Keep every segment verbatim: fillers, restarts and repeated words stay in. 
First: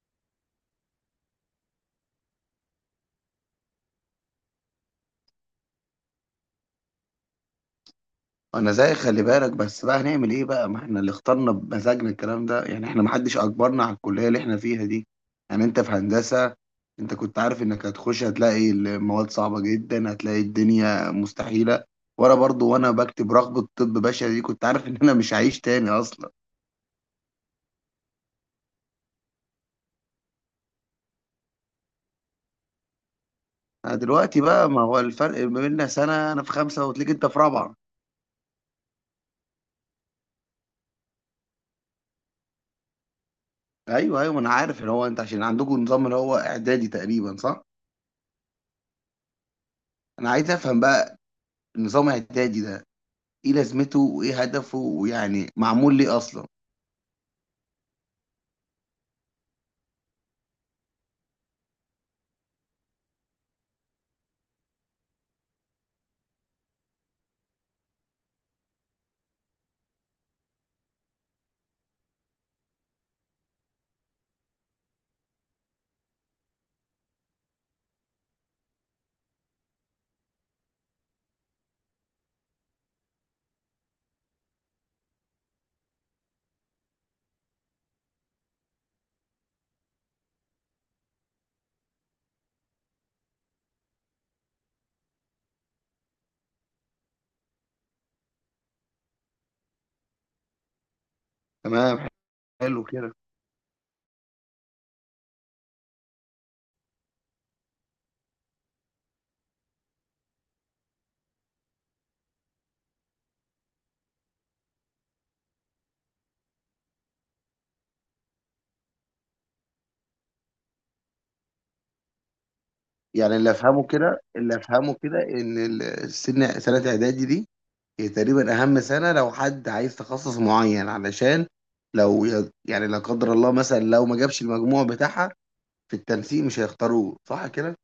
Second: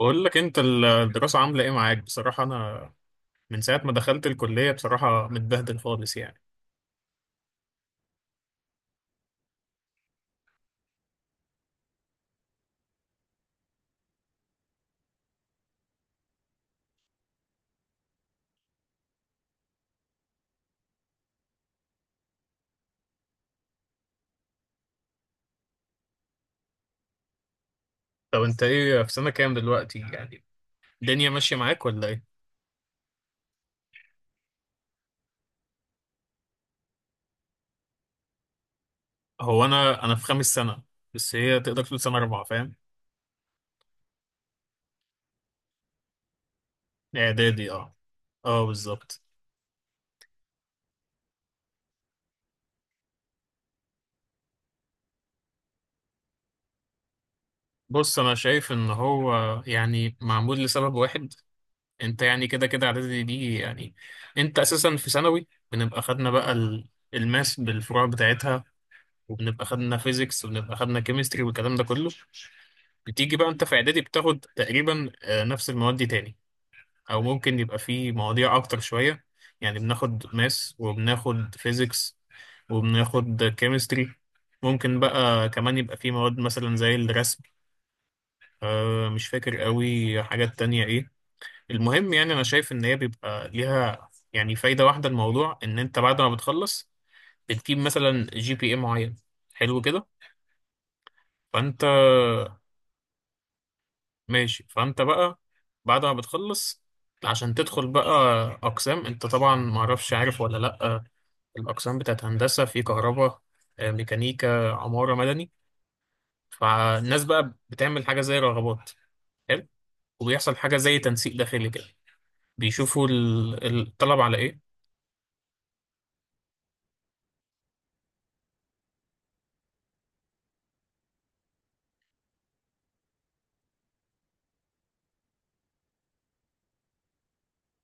بقول لك انت، ال- الدراسة عاملة ايه معاك؟ بصراحة انا من ساعة ما دخلت الكلية بصراحة متبهدل خالص يعني. انا زي خلي بالك، بس بقى هنعمل ايه بقى؟ ما احنا اللي اخترنا بمزاجنا الكلام ده، يعني احنا محدش اجبرنا على الكلية اللي احنا فيها دي. يعني انت في هندسة، انت كنت عارف انك هتخش هتلاقي المواد صعبة جدا، هتلاقي الدنيا مستحيلة. وانا برضو وانا بكتب رغبة طب بشري دي كنت عارف ان انا مش هعيش تاني اصلا. طب انت ايه، في سنة كام دلوقتي يعني؟ الدنيا ماشية معاك ولا ايه؟ انا دلوقتي بقى، ما هو الفرق ما بيننا سنة، انا في خمسة وتلاقيك انت في رابعة. هو انا انا في خامس سنة، بس هي تقدر تقول سنة رابعة، فاهم. ايوه ايوه، ما انا عارف ان هو انت عشان عندكم نظام اللي هو اعدادي تقريبا، صح؟ اعدادي، اه. اه، بالظبط. انا عايز افهم بقى نظام اعدادي ده، ايه لازمته وايه هدفه ويعني معمول ليه اصلا؟ بص، انا شايف ان هو يعني معمول لسبب واحد. انت يعني كده كده اعدادي دي يعني، انت اساسا في ثانوي بنبقى خدنا بقى ال- الماس بالفروع بتاعتها، وبنبقى خدنا فيزيكس وبنبقى خدنا كيمستري والكلام ده كله. بتيجي بقى انت في اعدادي بتاخد تقريبا آه، نفس المواد دي تاني، او ممكن يبقى في مواضيع اكتر شوية. يعني بناخد ماس وبناخد فيزيكس وبناخد كيمستري. ممكن بقى كمان يبقى في مواد مثلا زي الرسم. آه، مش فاكر قوي حاجات تانية ايه. المهم يعني انا شايف ان هي بيبقى ليها يعني فايده واحده، الموضوع ان انت بعد ما بتخلص بتجيب مثلا جي بي اي معين، حلو كده. فانت، تمام، حلو كده. ماشي، فانت بقى بعد ما بتخلص عشان تدخل بقى اقسام. انت طبعا ما اعرفش، عارف ولا لا، الاقسام بتاعت هندسه في كهرباء، آه، ميكانيكا، عماره، مدني. فالناس بقى بتعمل حاجه زي رغبات، حلو، وبيحصل حاجه زي تنسيق داخلي كده، بيشوفوا يعني اللي ال- افهمه الطلب كده على اللي ايه. افهمه كده ان ال- السن سنه اعدادي دي هي تقريبا اهم سنه لو حد عايز تخصص معين، علشان لو ي- يعني لا قدر الله مثلا لو ما جابش المجموع بتاعها، في التنسيق مش هيختاروه، صح كده؟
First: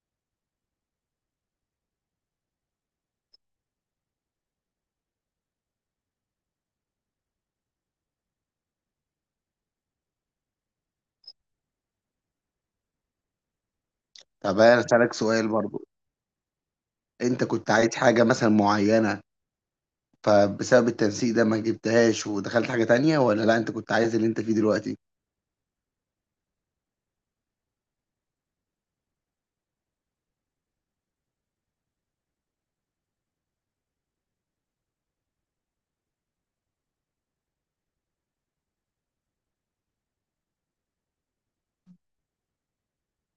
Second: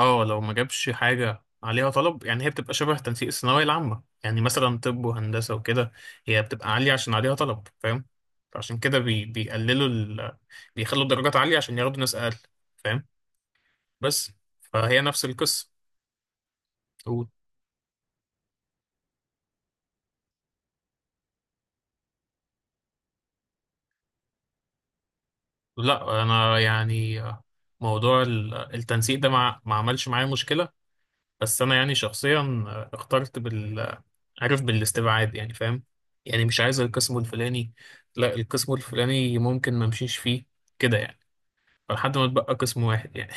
اه، لو ما جابش حاجة عليها طلب يعني هي بتبقى شبه تنسيق الثانوية العامة، يعني مثلا طب وهندسة وكده هي بتبقى عالية عشان عليها طلب، فاهم. فعشان كده بي بيقللوا ال... بيخلوا الدرجات عالية عشان ياخدوا ناس أقل، فاهم. بس طب انا فهي اسالك نفس سؤال القصة برضو، و- انت كنت عايز حاجه مثلا معينه فبسبب التنسيق ده ما جبتهاش ودخلت حاجه تانية، ولا لا انت كنت عايز اللي انت فيه دلوقتي؟ لا، أنا يعني آه، موضوع ال- التنسيق ده ما ما عملش معايا مشكلة. بس أنا يعني شخصيا آه، اخترت بال عارف، بالاستبعاد يعني، فاهم. يعني مش عايز القسم الفلاني، لا القسم الفلاني ممكن ما امشيش فيه، كده يعني، فلحد ما اتبقى قسم واحد يعني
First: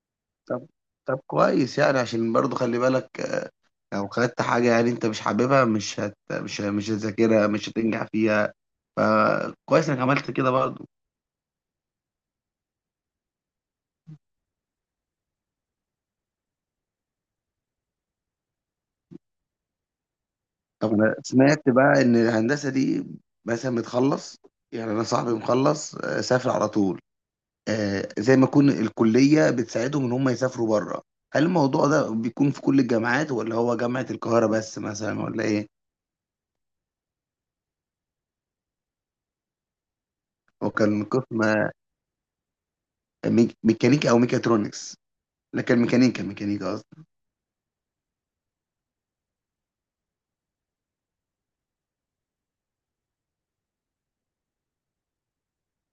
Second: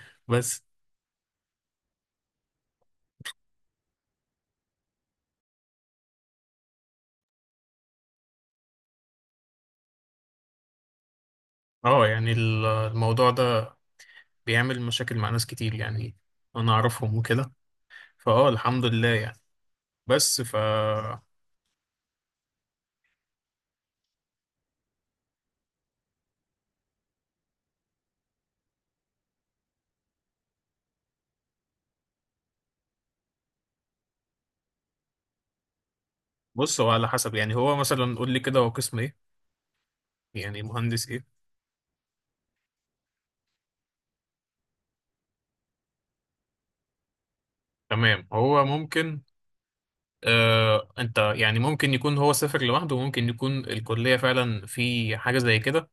بس طب طب كويس، يعني عشان برضو خلي بالك، آه، لو خدت حاجة يعني انت مش حاببها مش هت مش مش هتذاكرها، مش هتنجح فيها، فكويس انك عملت كده برضو. اه، يعني ال- الموضوع ده بيعمل مشاكل مع ناس كتير يعني، انا اعرفهم وكده. فاه، الحمد لله يعني، بس ف طب انا سمعت بقى ان الهندسة دي مثلا بتخلص، يعني انا صاحبي مخلص آه، سافر على طول، آه، زي ما يكون الكلية بتساعدهم ان هم يسافروا بره. هل الموضوع ده بيكون في كل الجامعات ولا هو جامعة القاهرة بس مثلا ولا ايه؟ بص، هو على حسب يعني، هو مثلا قول لي كده هو قسم ايه، يعني هو كان مهندس ايه. قسم ميك- ميكانيكا او ميكاترونكس، لكن ميكانيكا ميكانيكا. تمام، هو ممكن، آه انت يعني ممكن يكون هو سافر لوحده، وممكن يكون الكلية فعلا في حاجة زي كده.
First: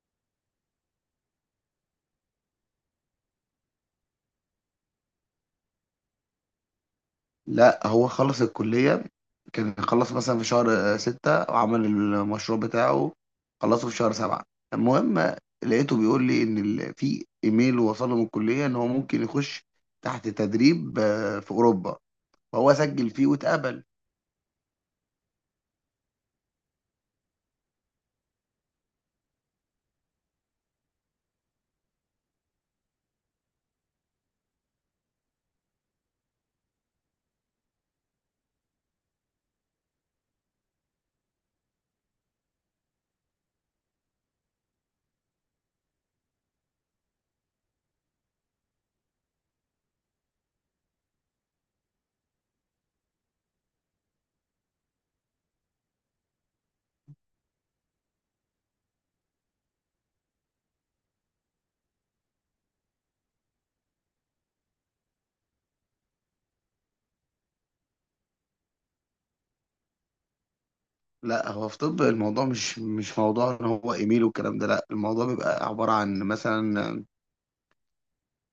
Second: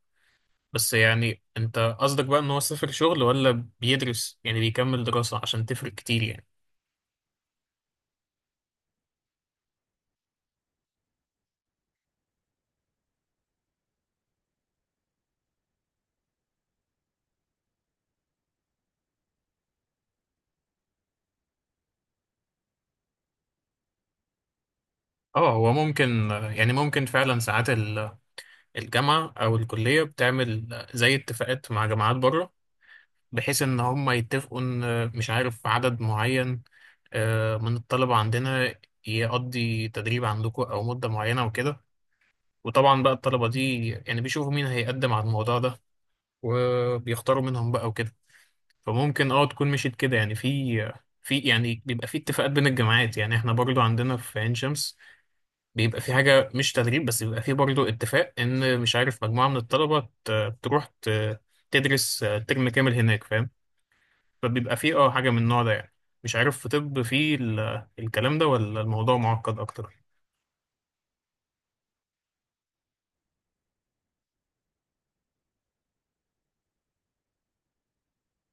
بس يعني انت قصدك بقى ان هو سافر شغل ولا بيدرس يعني بيكمل دراسة؟ عشان تفرق كتير يعني. لا هو خلص الكلية، كان خلص مثلا في شهر آه، ستة وعمل المشروع بتاعه، خلصه في شهر سبعة. المهم، لقيته بيقول لي إن ال- في إيميل وصل له من الكلية إن هو ممكن يخش تحت تدريب آه، في أوروبا، فهو سجل فيه واتقبل. اه، هو ممكن، يعني ممكن فعلا ساعات ال- الجامعة او الكلية بتعمل زي اتفاقات مع جامعات بره، بحيث ان هم يتفقوا ان مش عارف عدد معين آه، من الطلبة عندنا يقضي تدريب عندكم او مدة معينة وكده. وطبعا بقى الطلبة دي يعني بيشوفوا مين هيقدم على الموضوع ده وبيختاروا منهم بقى وكده. فممكن اه تكون مشيت كده يعني في في يعني بيبقى في اتفاقات بين الجامعات. يعني احنا برضو عندنا في عين شمس بيبقى في حاجة مش تدريب بس، بيبقى في برضو اتفاق ان مش عارف مجموعة من الطلبة ت- تروح ت- تدرس ترم كامل هناك، فاهم. فبيبقى في اه حاجة من النوع ده يعني. مش عارف في طب في ال- الكلام ده ولا الموضوع معقد اكتر؟ لا هو في طب الموضوع مش مش موضوع إن هو إيميل والكلام ده، لا الموضوع بيبقى عبارة عن مثلا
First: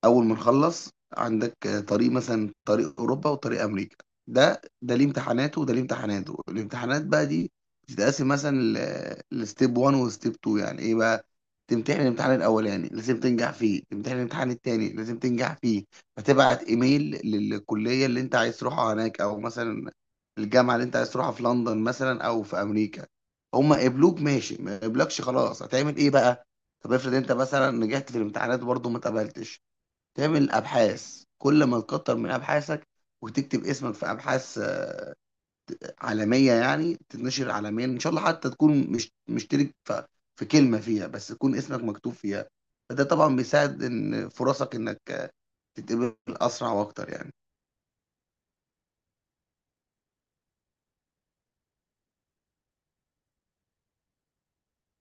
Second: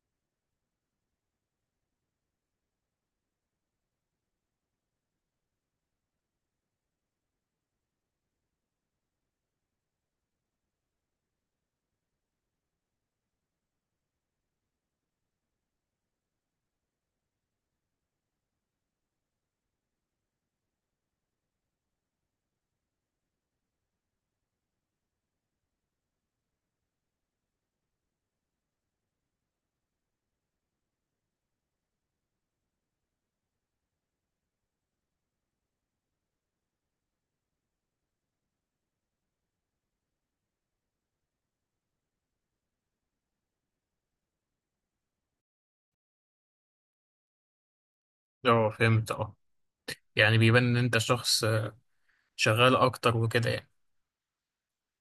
اول ما نخلص، عندك آه، طريق مثلا طريق اوروبا وطريق امريكا، ده ده ليه امتحاناته وده ليه امتحاناته. الامتحانات بقى دي بتتقسم مثلا ل- لستيب واحد وستيب اتنين، يعني ايه بقى؟ تمتحن الامتحان الاولاني لازم تنجح فيه، تمتحن الامتحان التاني لازم تنجح فيه. فتبعت ايميل للكليه اللي انت عايز تروحها هناك، او مثلا الجامعه اللي انت عايز تروحها في لندن مثلا او في امريكا. هما قبلوك ماشي، ما قبلكش خلاص، هتعمل ايه بقى؟ طب افرض انت مثلا نجحت في الامتحانات وبرضه ما اتقبلتش، تعمل أبحاث، كل ما تكتر من أبحاثك وتكتب اسمك في أبحاث آه، عالمية، يعني تتنشر عالميا إن شاء الله، حتى تكون مش مشترك في في كلمة فيها، بس يكون اسمك مكتوب فيها، فده طبعا بيساعد إن فرصك إنك آه، تتقبل أسرع وأكتر يعني. اه، فهمت. اه، يعني بيبان ان انت شخص آه، شغال اكتر وكده يعني.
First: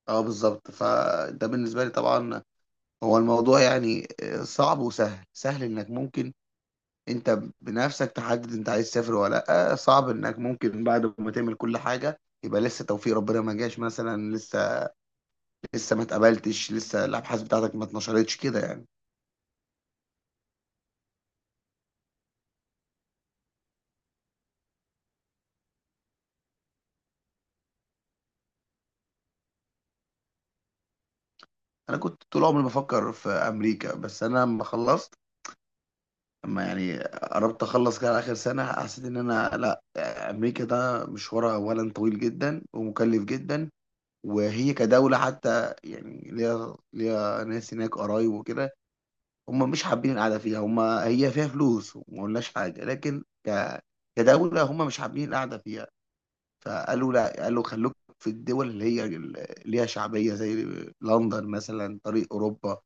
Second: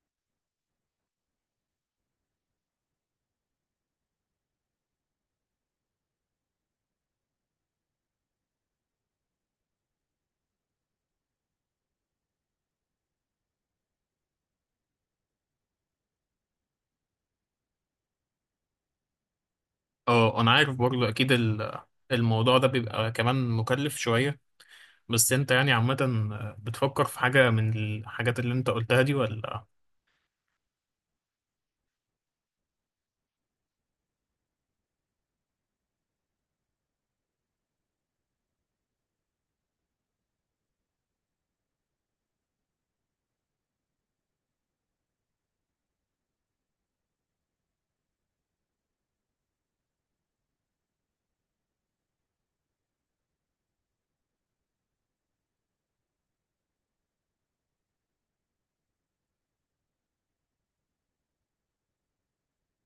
أه بالظبط. فده بالنسبة لي طبعا، هو الموضوع يعني آه، صعب وسهل. سهل إنك ممكن أنت بنفسك تحدد أنت عايز تسافر ولا لأ، صعب إنك ممكن بعد ما تعمل كل حاجة يبقى لسه توفيق ربنا ما جاش، مثلا لسه لسه ما اتقبلتش، لسه الابحاث بتاعتك ما اتنشرتش كده يعني. اه، انا عارف برضو اكيد ال- الموضوع ده بيبقى كمان مكلف شوية. بس انت يعني عامة، بتفكر في حاجة من الحاجات اللي انت قلتها دي ولا؟ انا كنت طول عمري بفكر في امريكا، بس انا لما خلصت، لما يعني قربت اخلص كده على اخر سنه، حسيت ان انا لا، امريكا ده مشوارها اولا طويل جدا ومكلف جدا، وهي كدوله حتى يعني ليها ليها ناس هناك قرايب وكده، هم مش حابين القعده فيها. هم هي فيها فلوس وما قلناش حاجه، لكن ك... كدوله هم مش حابين القعده فيها. فقالوا لا، قالوا خلوك في الدول اللي هي اللي ليها شعبية، زي لندن مثلا، طريق أوروبا،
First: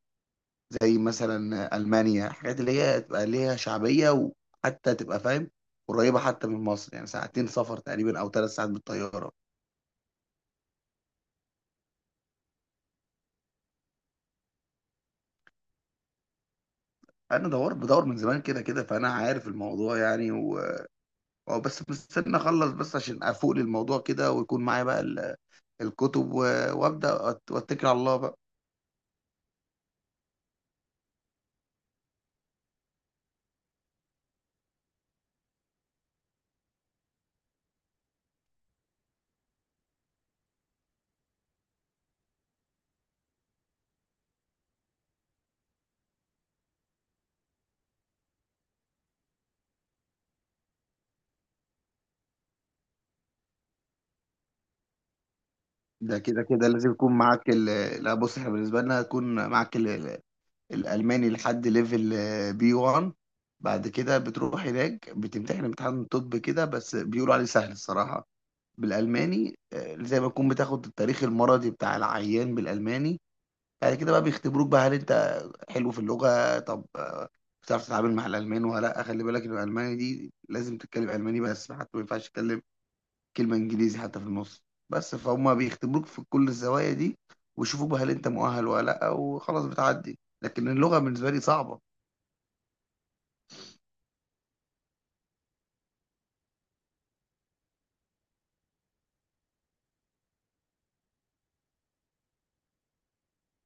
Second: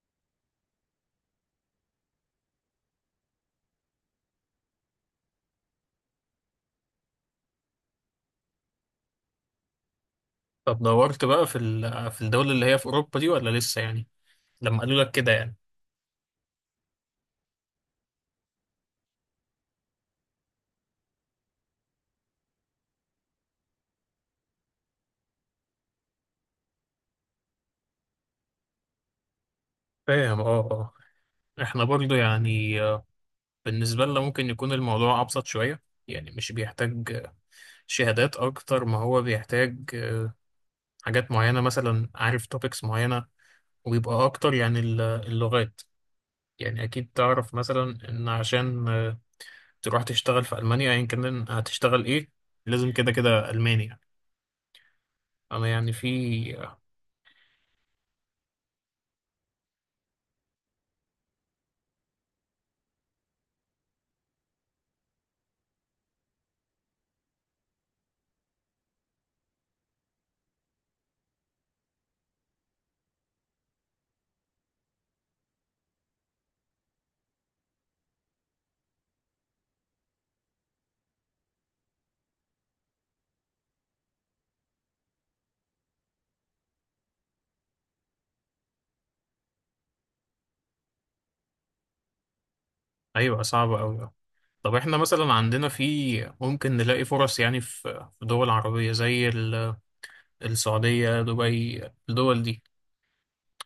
زي مثلا ألمانيا، حاجات اللي هي تبقى ليها شعبية وحتى تبقى فاهم قريبة حتى من مصر، يعني ساعتين سفر تقريبا أو ثلاث ساعات بالطيارة. طب دورت بقى في ال- في الدول اللي هي في أوروبا دي ولا لسه يعني، لما قالوا لك كده يعني؟ أنا دور بدور من زمان كده كده، فأنا عارف الموضوع يعني و... أو بس مستني أخلص، بس عشان أفوق للموضوع كده ويكون معايا بقى ال- الكتب و... وأبدأ أت- وأتكل على الله بقى. فاهم، اه. اه، احنا برضو يعني آه، بالنسبة لنا ممكن يكون الموضوع أبسط شوية. يعني مش بيحتاج آه، شهادات أكتر، ما هو بيحتاج آه، حاجات معينة مثلا، عارف، توبكس معينة. ويبقى أكتر يعني ال- اللغات. يعني أكيد تعرف مثلا إن عشان تروح تشتغل في ألمانيا، أيا كان هتشتغل إيه، لازم كده كده ألماني يعني. أنا يعني في ده كده كده لازم يكون معاك ال... لا بص، احنا بالنسبة لنا يكون معاك ال... الالماني لحد ليفل آه، بي واحد. بعد كده بتروح هناك بتمتحن امتحان طب كده، بس بيقولوا عليه سهل الصراحه، بالالماني آه، زي ما تكون بتاخد التاريخ المرضي بتاع العيان بالالماني. بعد كده بقى بيختبروك بقى، هل انت حلو في اللغه؟ طب آه، بتعرف تتعامل مع الالمان ولا لا؟ خلي بالك ان الالماني دي لازم تتكلم الماني بس، حتى ما ينفعش تتكلم كلمة انجليزي حتى في النص، بس فهم بيختبروك في كل الزوايا دي، ويشوفوك بقى هل انت مؤهل ولا لا، وخلاص بتعدي. لكن اللغة بالنسبة لي صعبة. أيوة، صعبة أوي. طب إحنا مثلا عندنا في، ممكن نلاقي فرص يعني في في دول عربية زي ال- السعودية، دبي، الدول دي،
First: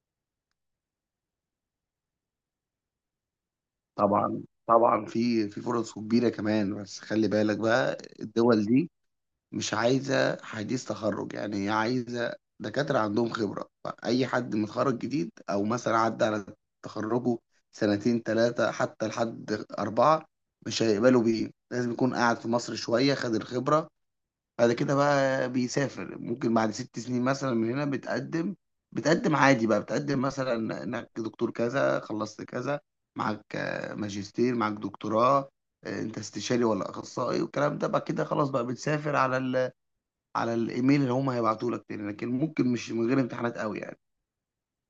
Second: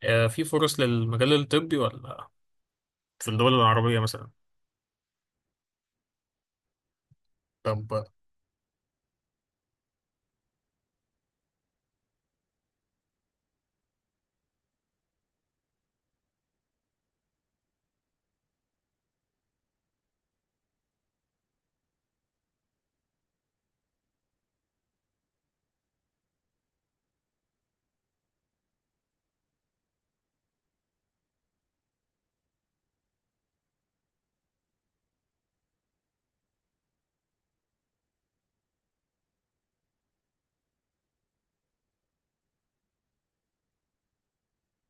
آه، في فرص للمجال الطبي ولا، في الدول العربية مثلا؟ طبعا طبعا، في في فرص كبيرة كمان، بس خلي بالك طب. بقى الدول دي مش عايزة حديث تخرج، يعني هي عايزة دكاترة عندهم خبرة، فأي حد متخرج جديد أو مثلا عدى على تخرجه سنتين ثلاثة حتى لحد أربعة مش هيقبلوا بيه، لازم يكون قاعد في مصر شوية خد الخبرة. بعد كده بقى بيسافر، ممكن بعد ست سنين مثلا من هنا بتقدم بتقدم عادي بقى، بتقدم مثلا انك دكتور كذا، خلصت كذا، معاك آه، ماجستير، معاك دكتوراه، آه، انت استشاري ولا اخصائي، والكلام ده بقى كده خلاص بقى بتسافر على ال... على الايميل اللي هم هيبعتوا لك تاني، لكن ممكن مش من غير امتحانات قوي يعني.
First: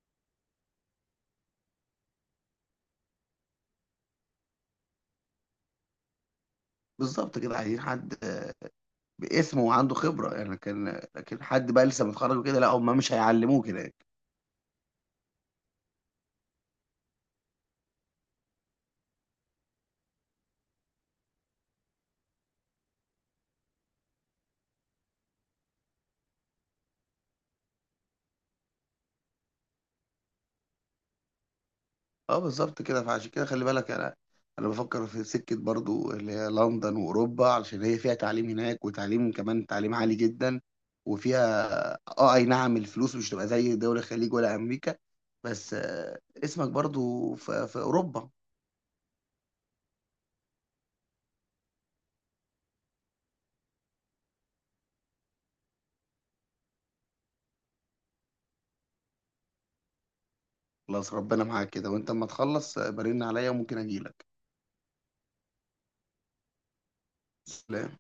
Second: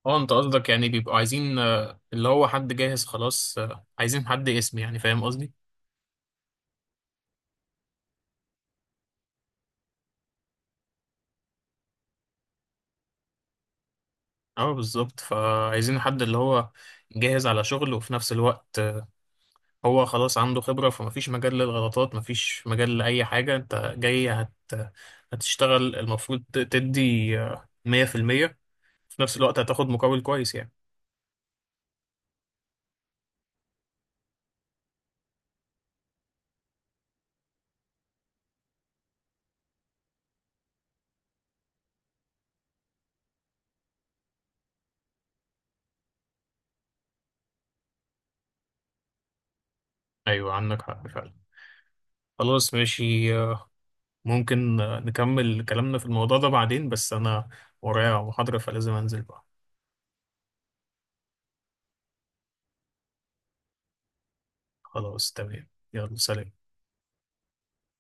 اه، انت قصدك يعني بيبقوا عايزين آه، اللي هو حد جاهز خلاص، آه، عايزين حد اسم يعني، فاهم قصدي؟ بالظبط كده، عايزين حد آه، باسمه وعنده خبرة يعني، كان لكن لكن حد بقى لسه متخرج وكده لا، هم مش هيعلموه كده. اه بالظبط، فعايزين حد اللي هو جاهز على شغل، وفي نفس الوقت هو خلاص عنده خبرة، فمفيش مجال للغلطات، مفيش مجال لأي حاجة، انت جاي هت... هتشتغل، المفروض تدي مية في المية، في نفس الوقت هتاخد مقابل كويس يعني. اه بالظبط كده، فعشان كده خلي بالك، انا انا بفكر في سكه برضو اللي هي لندن واوروبا، علشان هي فيها تعليم هناك، وتعليم كمان تعليم عالي جدا، وفيها اه اي نعم، الفلوس مش تبقى زي دول الخليج ولا امريكا، بس آه، اسمك برضو في, في اوروبا. أيوة، عندك حق فعلا. خلاص، ماشي، آه، ممكن آه، نكمل كلامنا في الموضوع ده بعدين، بس أنا ورايا محاضرة فلازم أنزل بقى. خلاص، ربنا معاك كده، وانت اما تخلص آه، برن عليا وممكن اجيلك. خلاص، تمام، يلا سلام. سلام.